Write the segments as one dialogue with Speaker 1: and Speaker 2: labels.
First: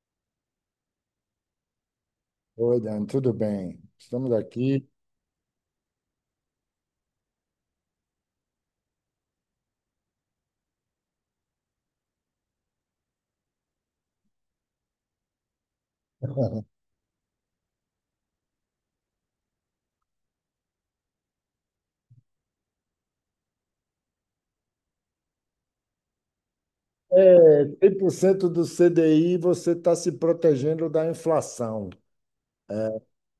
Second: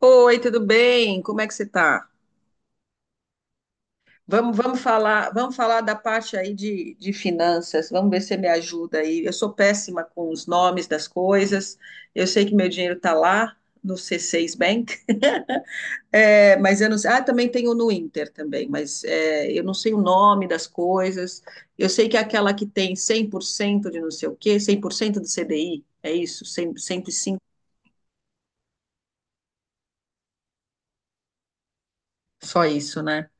Speaker 1: Oi, tudo bem? Como é que você está?
Speaker 2: Oi, Dan, tudo bem? Estamos
Speaker 1: Vamos
Speaker 2: aqui.
Speaker 1: falar, vamos falar da parte aí de finanças. Vamos ver se você me ajuda aí. Eu sou péssima com os nomes das coisas. Eu sei que meu dinheiro está lá no C6 Bank, é, mas eu não sei. Ah, também tenho no Inter também, mas é, eu não sei o nome das coisas. Eu sei que é aquela que tem 100% de não sei o quê, 100% do CDI, é isso? 100, cinco.
Speaker 2: 100% do CDI você está se protegendo da inflação.
Speaker 1: Só isso, né?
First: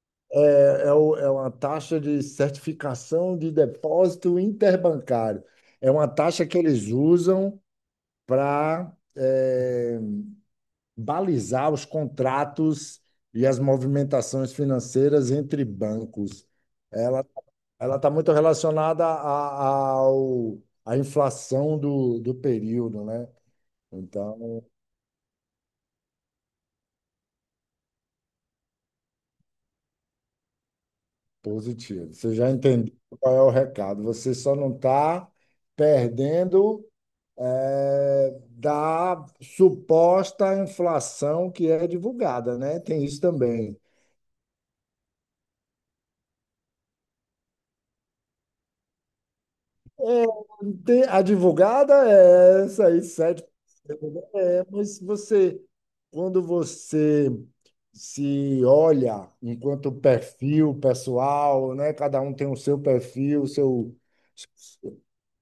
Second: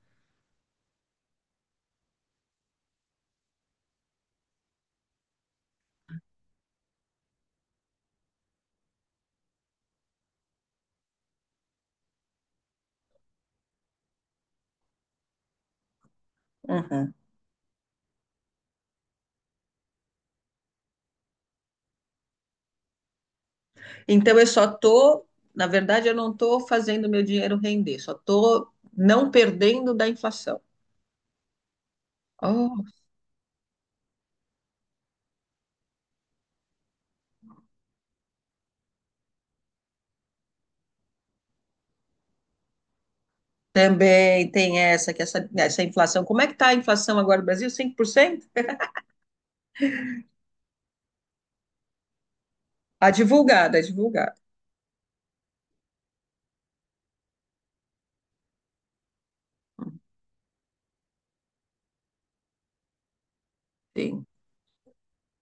Speaker 2: É uma taxa de certificação de depósito interbancário. É uma taxa que eles usam para balizar os contratos e as movimentações financeiras entre bancos.
Speaker 1: Uhum.
Speaker 2: Ela ela está muito relacionada à inflação do período, né?
Speaker 1: Então eu
Speaker 2: Então,
Speaker 1: só tô, na verdade, eu não estou fazendo meu dinheiro render, só estou não perdendo da inflação.
Speaker 2: positivo. Você já
Speaker 1: Oh,
Speaker 2: entendeu qual é o recado. Você só não está perdendo da suposta inflação que é divulgada, né? Tem isso também.
Speaker 1: também tem essa, que essa inflação. Como é que está a inflação agora no Brasil? 5%?
Speaker 2: A divulgada é essa aí,
Speaker 1: A divulgada, a
Speaker 2: 7%. Né?
Speaker 1: divulgada.
Speaker 2: É, mas quando você se olha enquanto perfil pessoal, né? Cada um tem o seu perfil, o seu.
Speaker 1: Sim,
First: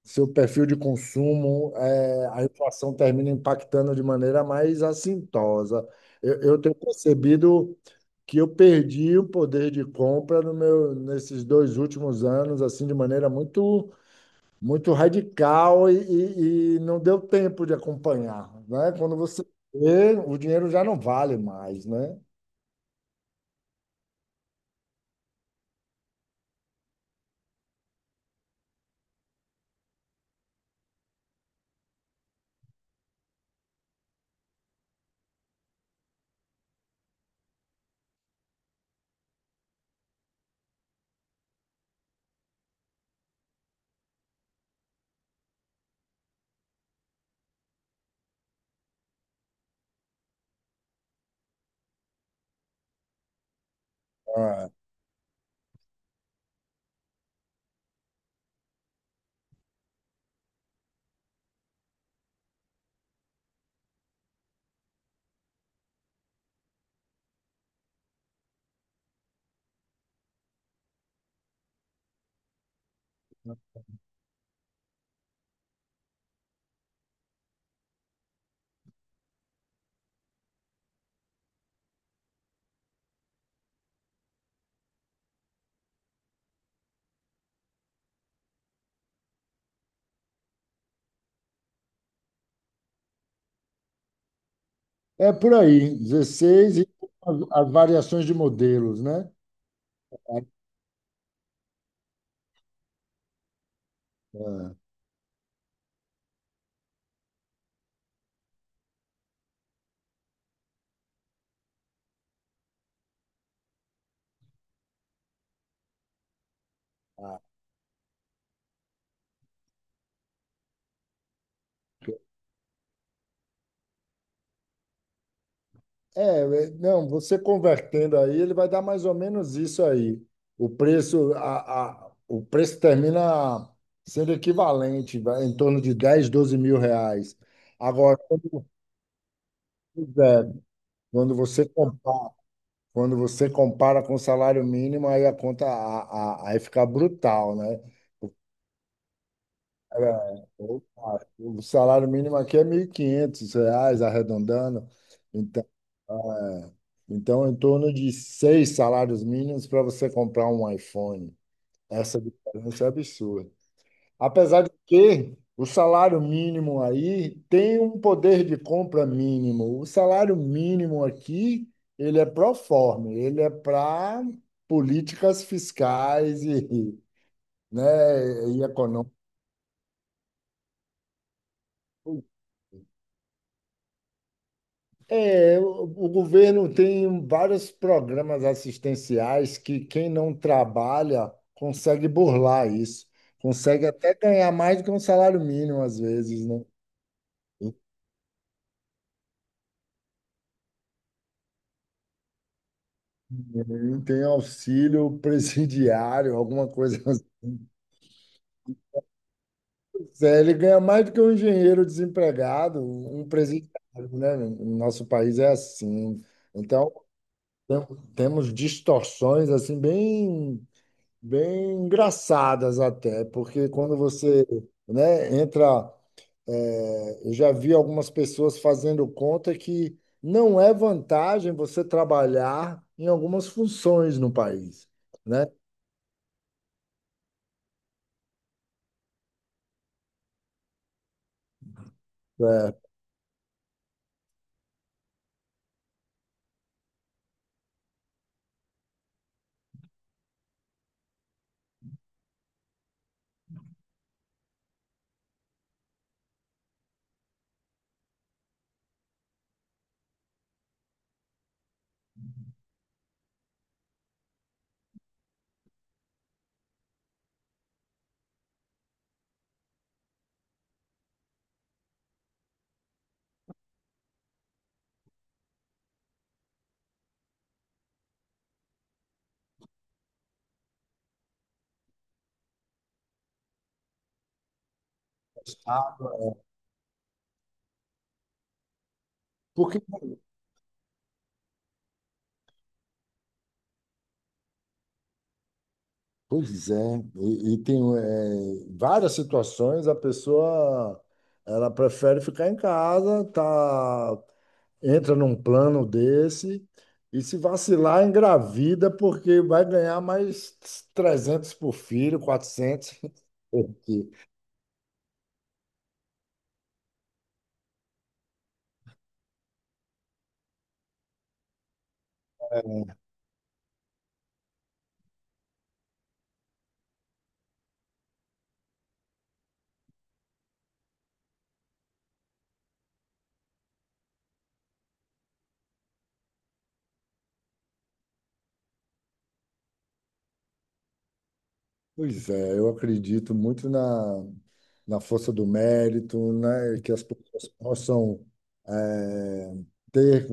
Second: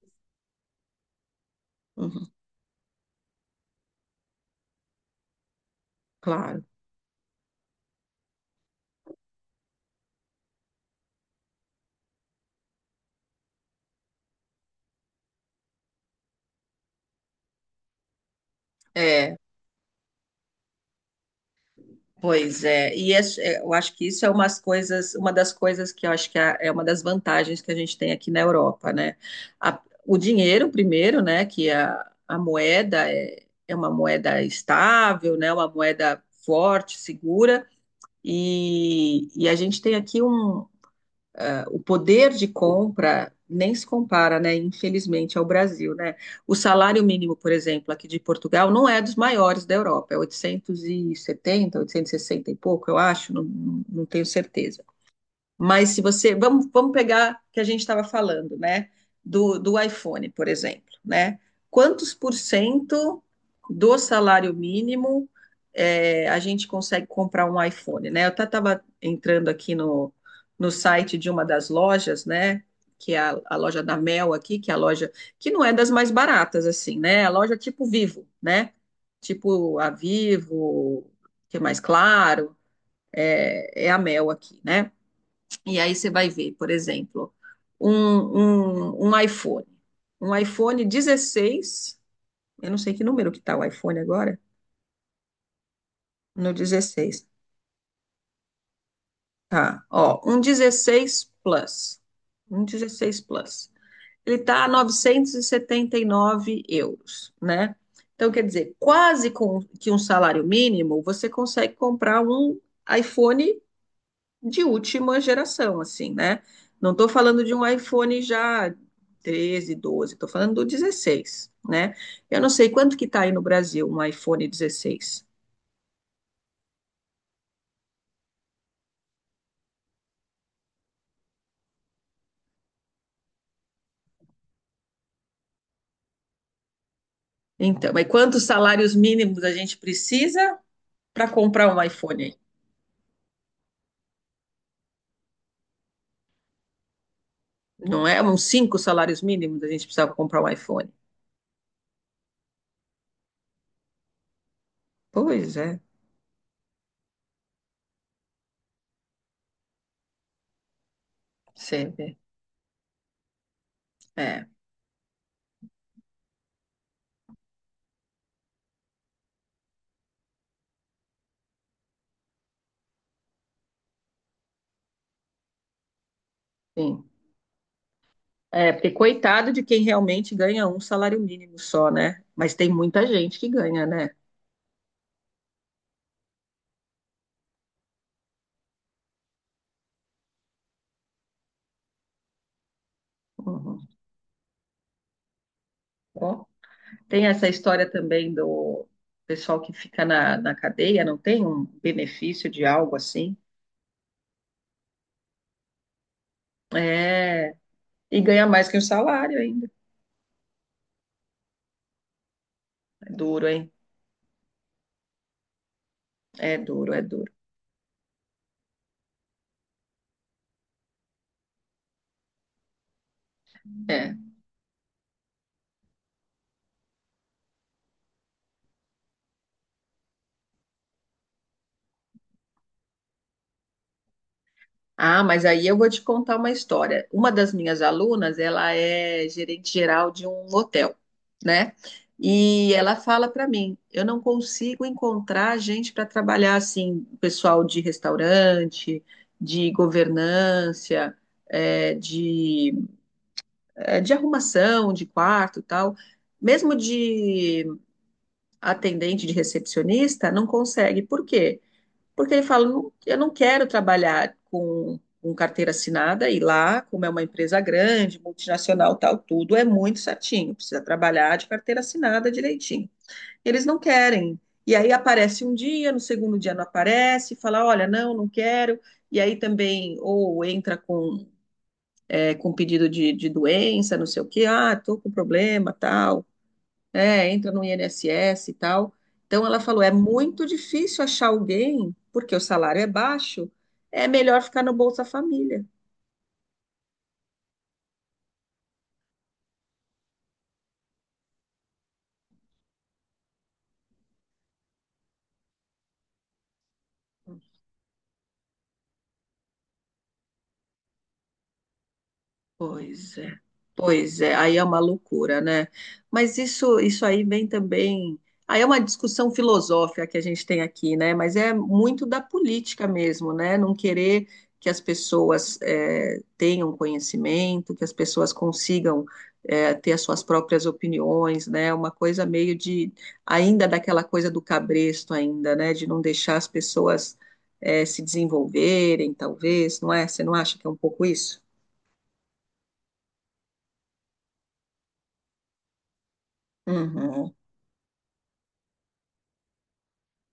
Speaker 2: seu perfil de consumo,
Speaker 1: uhum,
Speaker 2: a inflação termina impactando de maneira mais assintosa. Eu
Speaker 1: claro.
Speaker 2: tenho percebido que eu perdi o poder de compra no meu, nesses 2 últimos anos, assim, de maneira muito, muito radical e não deu tempo de acompanhar, né? Quando
Speaker 1: É,
Speaker 2: você vê, o dinheiro já não vale mais, né?
Speaker 1: pois é, e é, eu acho que isso é umas coisas, uma das coisas que eu acho que é uma das vantagens que a gente tem aqui na Europa, né? A- o dinheiro, primeiro, né? Que é a moeda é, é uma moeda estável, né? Uma moeda forte, segura, e a gente tem aqui um, ah, o poder de compra nem se compara, né, infelizmente, ao Brasil, né? O salário mínimo, por exemplo, aqui de Portugal, não é dos maiores da Europa, é 870, 860 e sessenta e pouco, eu acho, não, não tenho
Speaker 2: É.
Speaker 1: certeza. Mas se você. Vamos pegar o que a gente estava falando, né? Do iPhone, por exemplo, né? Quantos por cento do salário mínimo é, a gente consegue comprar um iPhone, né? Eu até estava entrando aqui no site de uma das lojas, né? Que é a loja da Mel aqui, que é a loja que não é das mais baratas, assim, né? A loja tipo Vivo, né? Tipo a Vivo, que é mais claro, é, é a Mel aqui, né? E aí você vai ver, por exemplo, um iPhone. Um iPhone 16, eu não sei que número que está o iPhone agora,
Speaker 2: É por aí,
Speaker 1: no
Speaker 2: 16 e
Speaker 1: 16.
Speaker 2: as variações de modelos, né?
Speaker 1: Tá, ó, um 16 Plus. Um 16 Plus. Ele está a
Speaker 2: É.
Speaker 1: 979 euros, né? Então, quer dizer, quase com que um salário mínimo, você consegue comprar um iPhone de última geração, assim, né? Não estou falando de um iPhone já 13, 12, estou falando do 16, né? Eu não sei quanto que está aí no Brasil um iPhone 16.
Speaker 2: Não, você convertendo aí, ele vai dar mais ou menos isso aí. O preço, o preço termina sendo equivalente, vai, em torno de 10, 12 mil reais.
Speaker 1: Então, mas
Speaker 2: Agora,
Speaker 1: quantos salários mínimos a gente
Speaker 2: você,
Speaker 1: precisa
Speaker 2: é,
Speaker 1: para
Speaker 2: quando você
Speaker 1: comprar um
Speaker 2: compara,
Speaker 1: iPhone?
Speaker 2: quando você compara com o salário mínimo, aí a conta aí fica brutal, né?
Speaker 1: Não é uns cinco salários mínimos a gente precisa comprar
Speaker 2: Era,
Speaker 1: um iPhone.
Speaker 2: opa, o salário mínimo aqui é 1.500 reais, arredondando.
Speaker 1: Pois
Speaker 2: Então,
Speaker 1: é,
Speaker 2: é, em torno de seis salários mínimos para você comprar um iPhone.
Speaker 1: você vê.
Speaker 2: Essa diferença é absurda.
Speaker 1: É,
Speaker 2: Apesar de que o salário mínimo aí tem um poder de compra mínimo. O salário mínimo aqui, ele é pro forma, ele é para políticas fiscais e,
Speaker 1: sim.
Speaker 2: né, e
Speaker 1: É, porque
Speaker 2: econômicas.
Speaker 1: coitado de quem realmente ganha um salário mínimo só, né? Mas tem muita gente que ganha, né?
Speaker 2: É, o governo tem vários programas assistenciais que quem não trabalha consegue burlar isso, consegue
Speaker 1: Uhum.
Speaker 2: até ganhar mais do que um salário mínimo às vezes, né?
Speaker 1: Tem essa história também do pessoal que fica na cadeia, não tem um benefício de algo assim?
Speaker 2: Tem auxílio presidiário, alguma coisa assim.
Speaker 1: É, e ganha mais que um salário ainda.
Speaker 2: É, ele ganha mais do que um engenheiro desempregado,
Speaker 1: É
Speaker 2: um
Speaker 1: duro, hein?
Speaker 2: presidiário, né? No nosso país é assim.
Speaker 1: É
Speaker 2: Então,
Speaker 1: duro, é duro.
Speaker 2: tem- temos distorções assim bem bem engraçadas até, porque quando
Speaker 1: É.
Speaker 2: você, né, entra, eu já vi algumas pessoas fazendo conta que não é vantagem você trabalhar em algumas funções no país,
Speaker 1: Ah, mas
Speaker 2: né?
Speaker 1: aí eu vou te contar uma história. Uma das minhas alunas, ela é gerente geral de um hotel, né? E ela fala para mim, eu não consigo encontrar gente para trabalhar assim, pessoal de restaurante, de governança é, de eh, de arrumação, de quarto, e tal, mesmo de atendente, de recepcionista, não consegue. Por quê? Porque ele fala, "Não- eu não quero trabalhar com carteira assinada e lá, como é uma empresa grande, multinacional, tal, tudo é muito certinho, precisa trabalhar de carteira assinada direitinho. Eles não querem. E aí aparece um dia, no segundo dia não aparece, fala, olha, não, não quero. E aí também, ou entra com é, com pedido de doença, não sei o quê, ah, tô com problema, tal, é, entra no INSS e tal. Então ela
Speaker 2: Porque,
Speaker 1: falou, é muito difícil achar alguém, porque o salário é baixo, é melhor ficar no Bolsa Família.
Speaker 2: Pois é, e tem várias situações a pessoa ela prefere ficar em casa, tá entra num plano desse e se vacilar, engravida, porque vai ganhar mais 300 por filho, 400.
Speaker 1: Pois é,
Speaker 2: Porque-
Speaker 1: pois é, aí é uma loucura, né? Mas isso aí vem também. Aí é uma discussão filosófica que a gente tem aqui, né? Mas é muito da política mesmo, né? Não querer que as pessoas tenham conhecimento, que as pessoas consigam ter as suas próprias opiniões, né? Uma coisa meio de ainda daquela coisa do cabresto ainda, né? De não deixar as pessoas se desenvolverem, talvez, não é? Você não acha que é um pouco isso?
Speaker 2: Pois é, eu acredito muito na força do mérito, né? Que as
Speaker 1: Uhum.
Speaker 2: pessoas possam eh, ter,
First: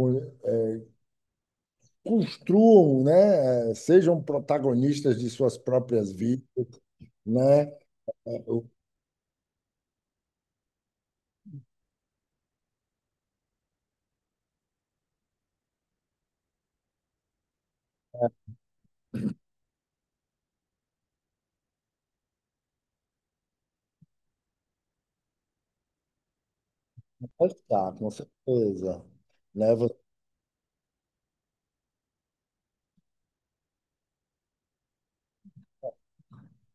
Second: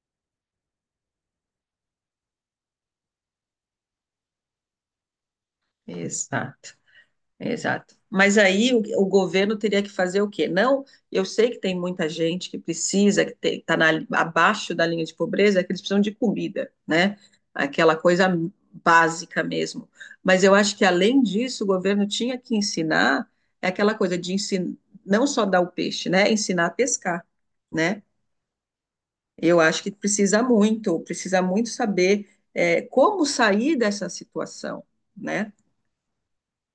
Speaker 2: construam, né? Sejam protagonistas de suas próprias vidas,
Speaker 1: Exato,
Speaker 2: né?
Speaker 1: exato. Mas
Speaker 2: Eh, o-
Speaker 1: aí o governo teria que fazer o quê? Não, eu sei que tem muita gente que precisa, que está abaixo da linha de pobreza, que eles precisam de comida, né? Aquela coisa básica mesmo. Mas eu acho que além disso, o governo tinha que ensinar é aquela coisa de ensinar, não só dar o peixe, né? Ensinar a pescar,
Speaker 2: Tá,
Speaker 1: né?
Speaker 2: com certeza.
Speaker 1: Eu
Speaker 2: Né?
Speaker 1: acho que precisa muito saber é, como sair dessa situação, né?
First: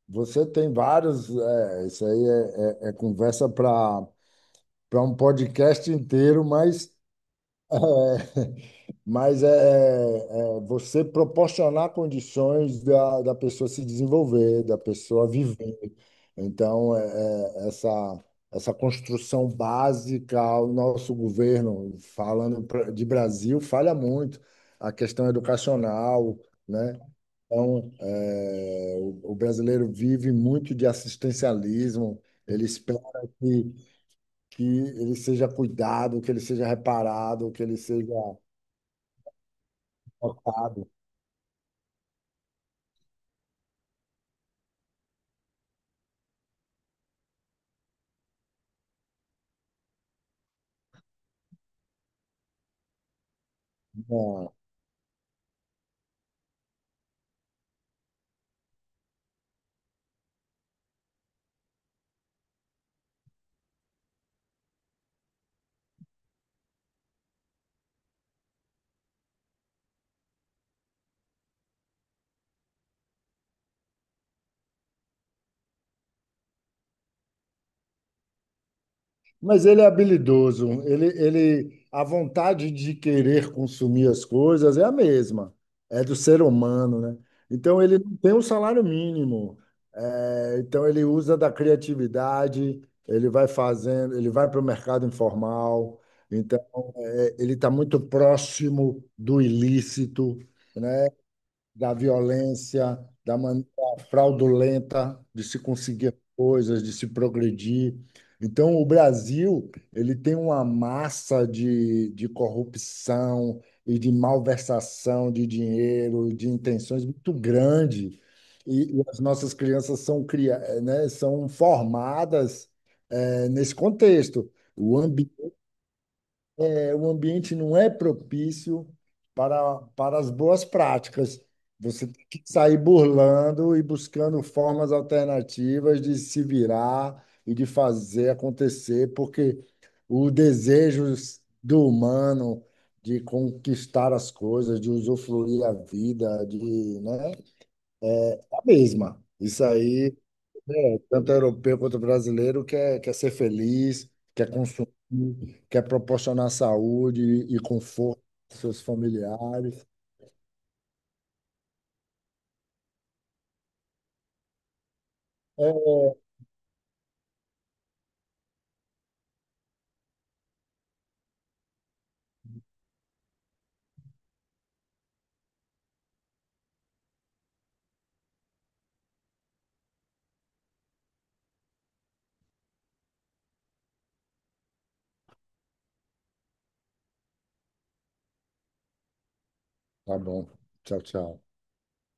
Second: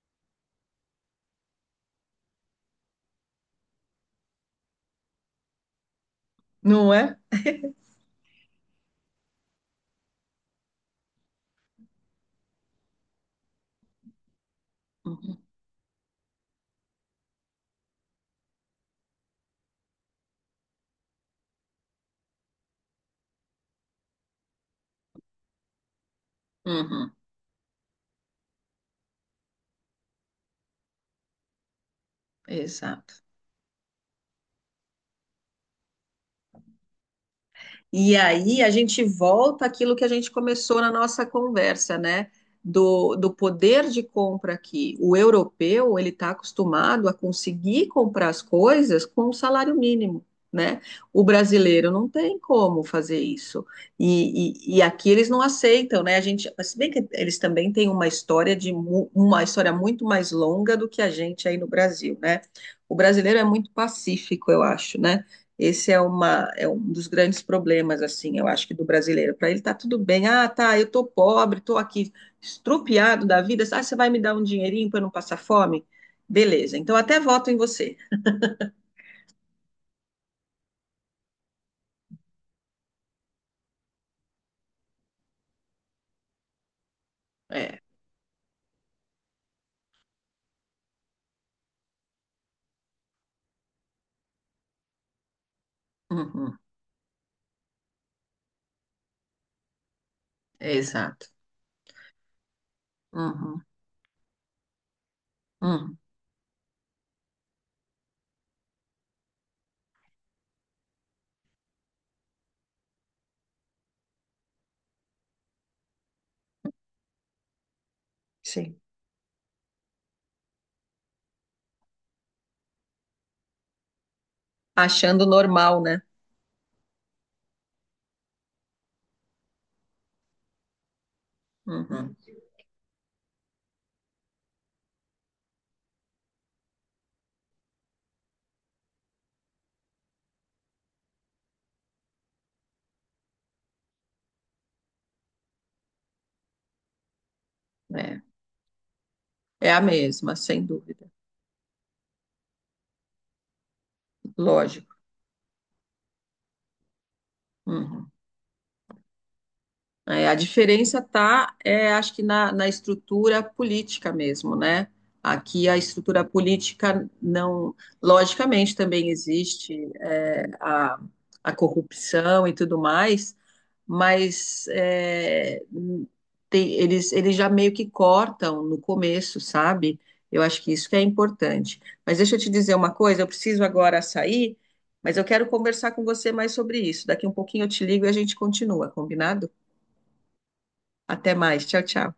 Speaker 2: Você tem isso aí é conversa para um podcast inteiro, mas,
Speaker 1: Não é?
Speaker 2: é, você proporcionar condições da pessoa se desenvolver, da pessoa
Speaker 1: Uhum.
Speaker 2: viver. Então, é, essa, essa construção básica, o nosso governo, falando de Brasil, falha muito. A questão educacional, né?
Speaker 1: Uhum,
Speaker 2: Então, o brasileiro vive muito de assistencialismo, ele espera
Speaker 1: exato.
Speaker 2: que, que ele seja cuidado, que ele seja reparado, que ele seja
Speaker 1: E aí a gente volta àquilo que a gente começou
Speaker 2: tratado.
Speaker 1: na nossa conversa, né? Do poder de compra aqui. O europeu, ele está acostumado a conseguir comprar as coisas com um salário mínimo, né? O brasileiro não tem como fazer isso.
Speaker 2: Não.
Speaker 1: E aqui eles não aceitam, né? A gente, se bem que eles também têm uma história de uma história muito mais longa do que a gente aí no Brasil, né? O brasileiro é muito pacífico, eu acho, né? Esse é, uma, é um dos grandes problemas, assim, eu acho que do brasileiro. Para ele tá tudo bem. Ah, tá, eu tô pobre, tô aqui estrupiado da vida. Ah, você vai me dar um dinheirinho para eu não passar fome? Beleza, então até voto em você.
Speaker 2: Mas ele é habilidoso, a vontade de querer consumir as coisas é a mesma, é do ser humano, né?
Speaker 1: É,
Speaker 2: Então, ele não tem um salário mínimo. É, então, ele usa da criatividade, ele vai fazendo, ele vai para o mercado informal.
Speaker 1: uhum,
Speaker 2: Então ele está muito próximo do ilícito,
Speaker 1: é
Speaker 2: né?
Speaker 1: exato.
Speaker 2: Da violência, da
Speaker 1: Uhum,
Speaker 2: maneira fraudulenta de se
Speaker 1: uhum,
Speaker 2: conseguir coisas, de se progredir. Então, o Brasil, ele tem uma massa de corrupção e de malversação de dinheiro, de intenções muito grande.
Speaker 1: sim.
Speaker 2: E as nossas crianças né, são formadas, nesse contexto. O
Speaker 1: Achando
Speaker 2: ambiente
Speaker 1: normal, né?
Speaker 2: o ambiente não é propício para as boas práticas. Você
Speaker 1: Uhum,
Speaker 2: tem que sair burlando e buscando formas alternativas de se virar e de fazer acontecer, porque o desejo do humano de conquistar as coisas, de usufruir a vida, né,
Speaker 1: é,
Speaker 2: é a mesma. Isso
Speaker 1: é a
Speaker 2: aí
Speaker 1: mesma, sem dúvida.
Speaker 2: tanto europeu quanto brasileiro quer ser feliz, quer consumir,
Speaker 1: Lógico.
Speaker 2: quer proporcionar saúde e
Speaker 1: Uhum.
Speaker 2: conforto aos seus familiares.
Speaker 1: É, a diferença tá, é, acho que na estrutura política mesmo, né?
Speaker 2: É,
Speaker 1: Aqui a
Speaker 2: é.
Speaker 1: estrutura política não, logicamente também existe é, a corrupção e tudo mais, mas é, tem- eles já meio que cortam no começo, sabe? Eu acho que isso que é importante. Mas deixa eu te dizer uma coisa, eu preciso agora sair, mas eu quero conversar com você mais sobre isso. Daqui um pouquinho eu te ligo e a gente continua, combinado?
Speaker 2: Tá bom. Tchau,
Speaker 1: Até
Speaker 2: tchau.
Speaker 1: mais. Tchau, tchau.